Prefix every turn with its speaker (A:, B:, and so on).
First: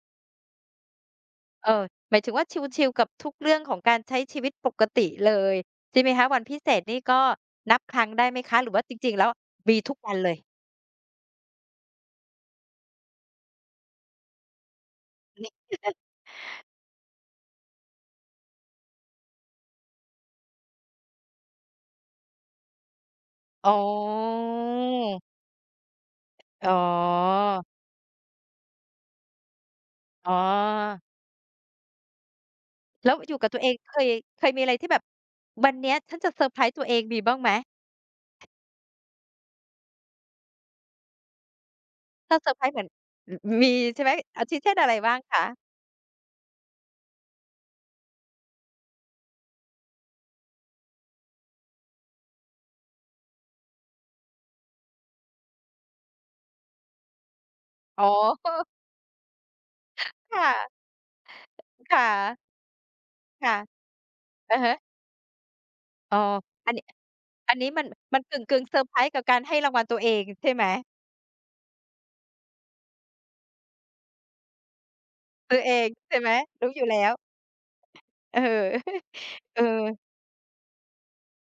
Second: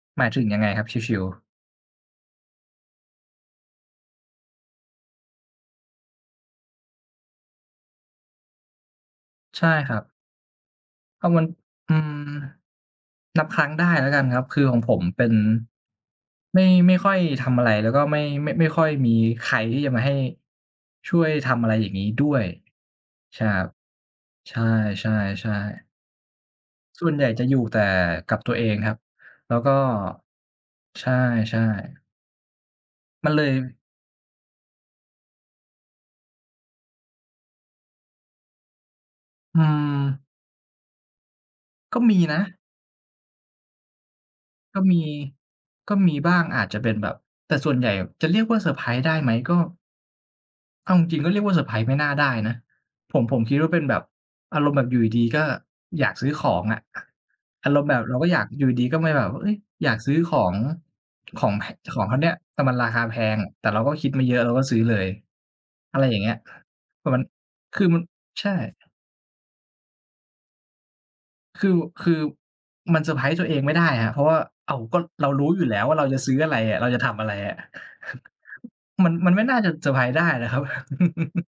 A: หมายถึงยังไงครับชิล ๆ?
B: เอ่อ หมายถึงว่าชิล ๆ กับทุกเรื่องของการใช้ชีวิตปกติเลยใช่ไหมคะ? วันพิเศษนี่ก็นับครั้งได้ไหมคะ หรือว่าจริง ๆ แล้ว
A: ใช่
B: มี
A: ค
B: ทุ
A: ร
B: ก
A: ับ
B: วันเลย?
A: ก็มัน อืม นับครั้งได้แล้วกันครับ คือของผมเป็น
B: อันนี้
A: ไม่ ไม่ค่อยทำอะไร แล้วก็ไม่ ม ไม่ค่อยมีใครที่จะมาให้ ช่วยทำอะไรอย่างงี้ด้วย ใช่ครั
B: อ
A: บ
B: ๋
A: ใช
B: อ
A: ่ ๆ ๆ
B: อ๋
A: ส่วนใหญ่จะอยู่
B: อ
A: แต่กับตัวเองครับ แล้วก็
B: อ๋อ
A: ใช่ ๆ
B: แล้ว
A: ม
B: อ
A: ั
B: ย
A: น
B: ู่
A: เล
B: กับ
A: ย
B: ตัวเอง เคย เคยมีอะไรที่แบบ "วันเนี้ยฉันจะเซอร์ไพรส์ตัวเอง" มีบ้างไหม?
A: อืม ก็มี
B: ถ้
A: น
B: า
A: ะ
B: เซอร์ไพรส์เหมือน มีใช่ไหม? อาทิเช่
A: ก
B: น
A: ็
B: อะไ
A: ม
B: ร
A: ี
B: บ้างคะ?
A: ก็มีบ้าง อาจจะเป็นแบบ แต่ส่วนใหญ่จะเรียกว่าเซอร์ไพรส์ได้ไหม ก็ เอาจริง ๆ ก็เรียกว่าเซอร์ไพรส์ไม่น่าได้นะ ผม ผมคิดว่าเป็นแบบ อารมณ์แบบอยู่ดี ๆ ก็อยากซื้อของอะ อารมณ์แบ
B: อ๋
A: บ
B: อ
A: เราก็อยา
B: โ
A: ก
B: อ้
A: อยู่ดี ๆ ก็มาแบบว่า เฮ้ย อยากซื้อข
B: ค่
A: อง
B: ะ
A: ของ [unintelligible] เจ้า
B: ค
A: ข
B: ่
A: องอันเนี้ย
B: ะ
A: แต่มันราคาแพง
B: ค่ะ
A: แต่เราก็คิดมาเยอะเรา
B: อะ
A: ก็
B: ฮ
A: ซ
B: ะ
A: ื้อเลย อะไรอ
B: อ
A: ย
B: ๋อ
A: ่างเงี้ย
B: อันนี้
A: เผื่อมัน
B: อันนี้
A: ค
B: มั
A: ื
B: น
A: อมัน
B: มันก
A: ใช่
B: ึ่ง ๆ เซอร์ไพรส์กับการให้รางวัลตัวเองใช่ไหม?
A: คือ คือมันเซอร์ไพรส์ตัวเองไม่ได้ครับ เพราะว่า อ้าว ก็เรารู้
B: ซื้
A: อย
B: อ
A: ู่
B: เ
A: แ
B: อ
A: ล้ว
B: ง
A: ว่าเรา
B: ใช
A: จะ
B: ่ไ
A: ซ
B: หม?
A: ื้ออะไร
B: รู้
A: อะ
B: อย
A: เ
B: ู
A: ร
B: ่
A: า
B: แล
A: จ
B: ้
A: ะท
B: ว
A: ำอะไรอะ
B: เออ
A: มัน มันไม่น่
B: เ
A: า
B: อ
A: จะเซอร์
B: อ
A: ไพรส์ได้นะครับ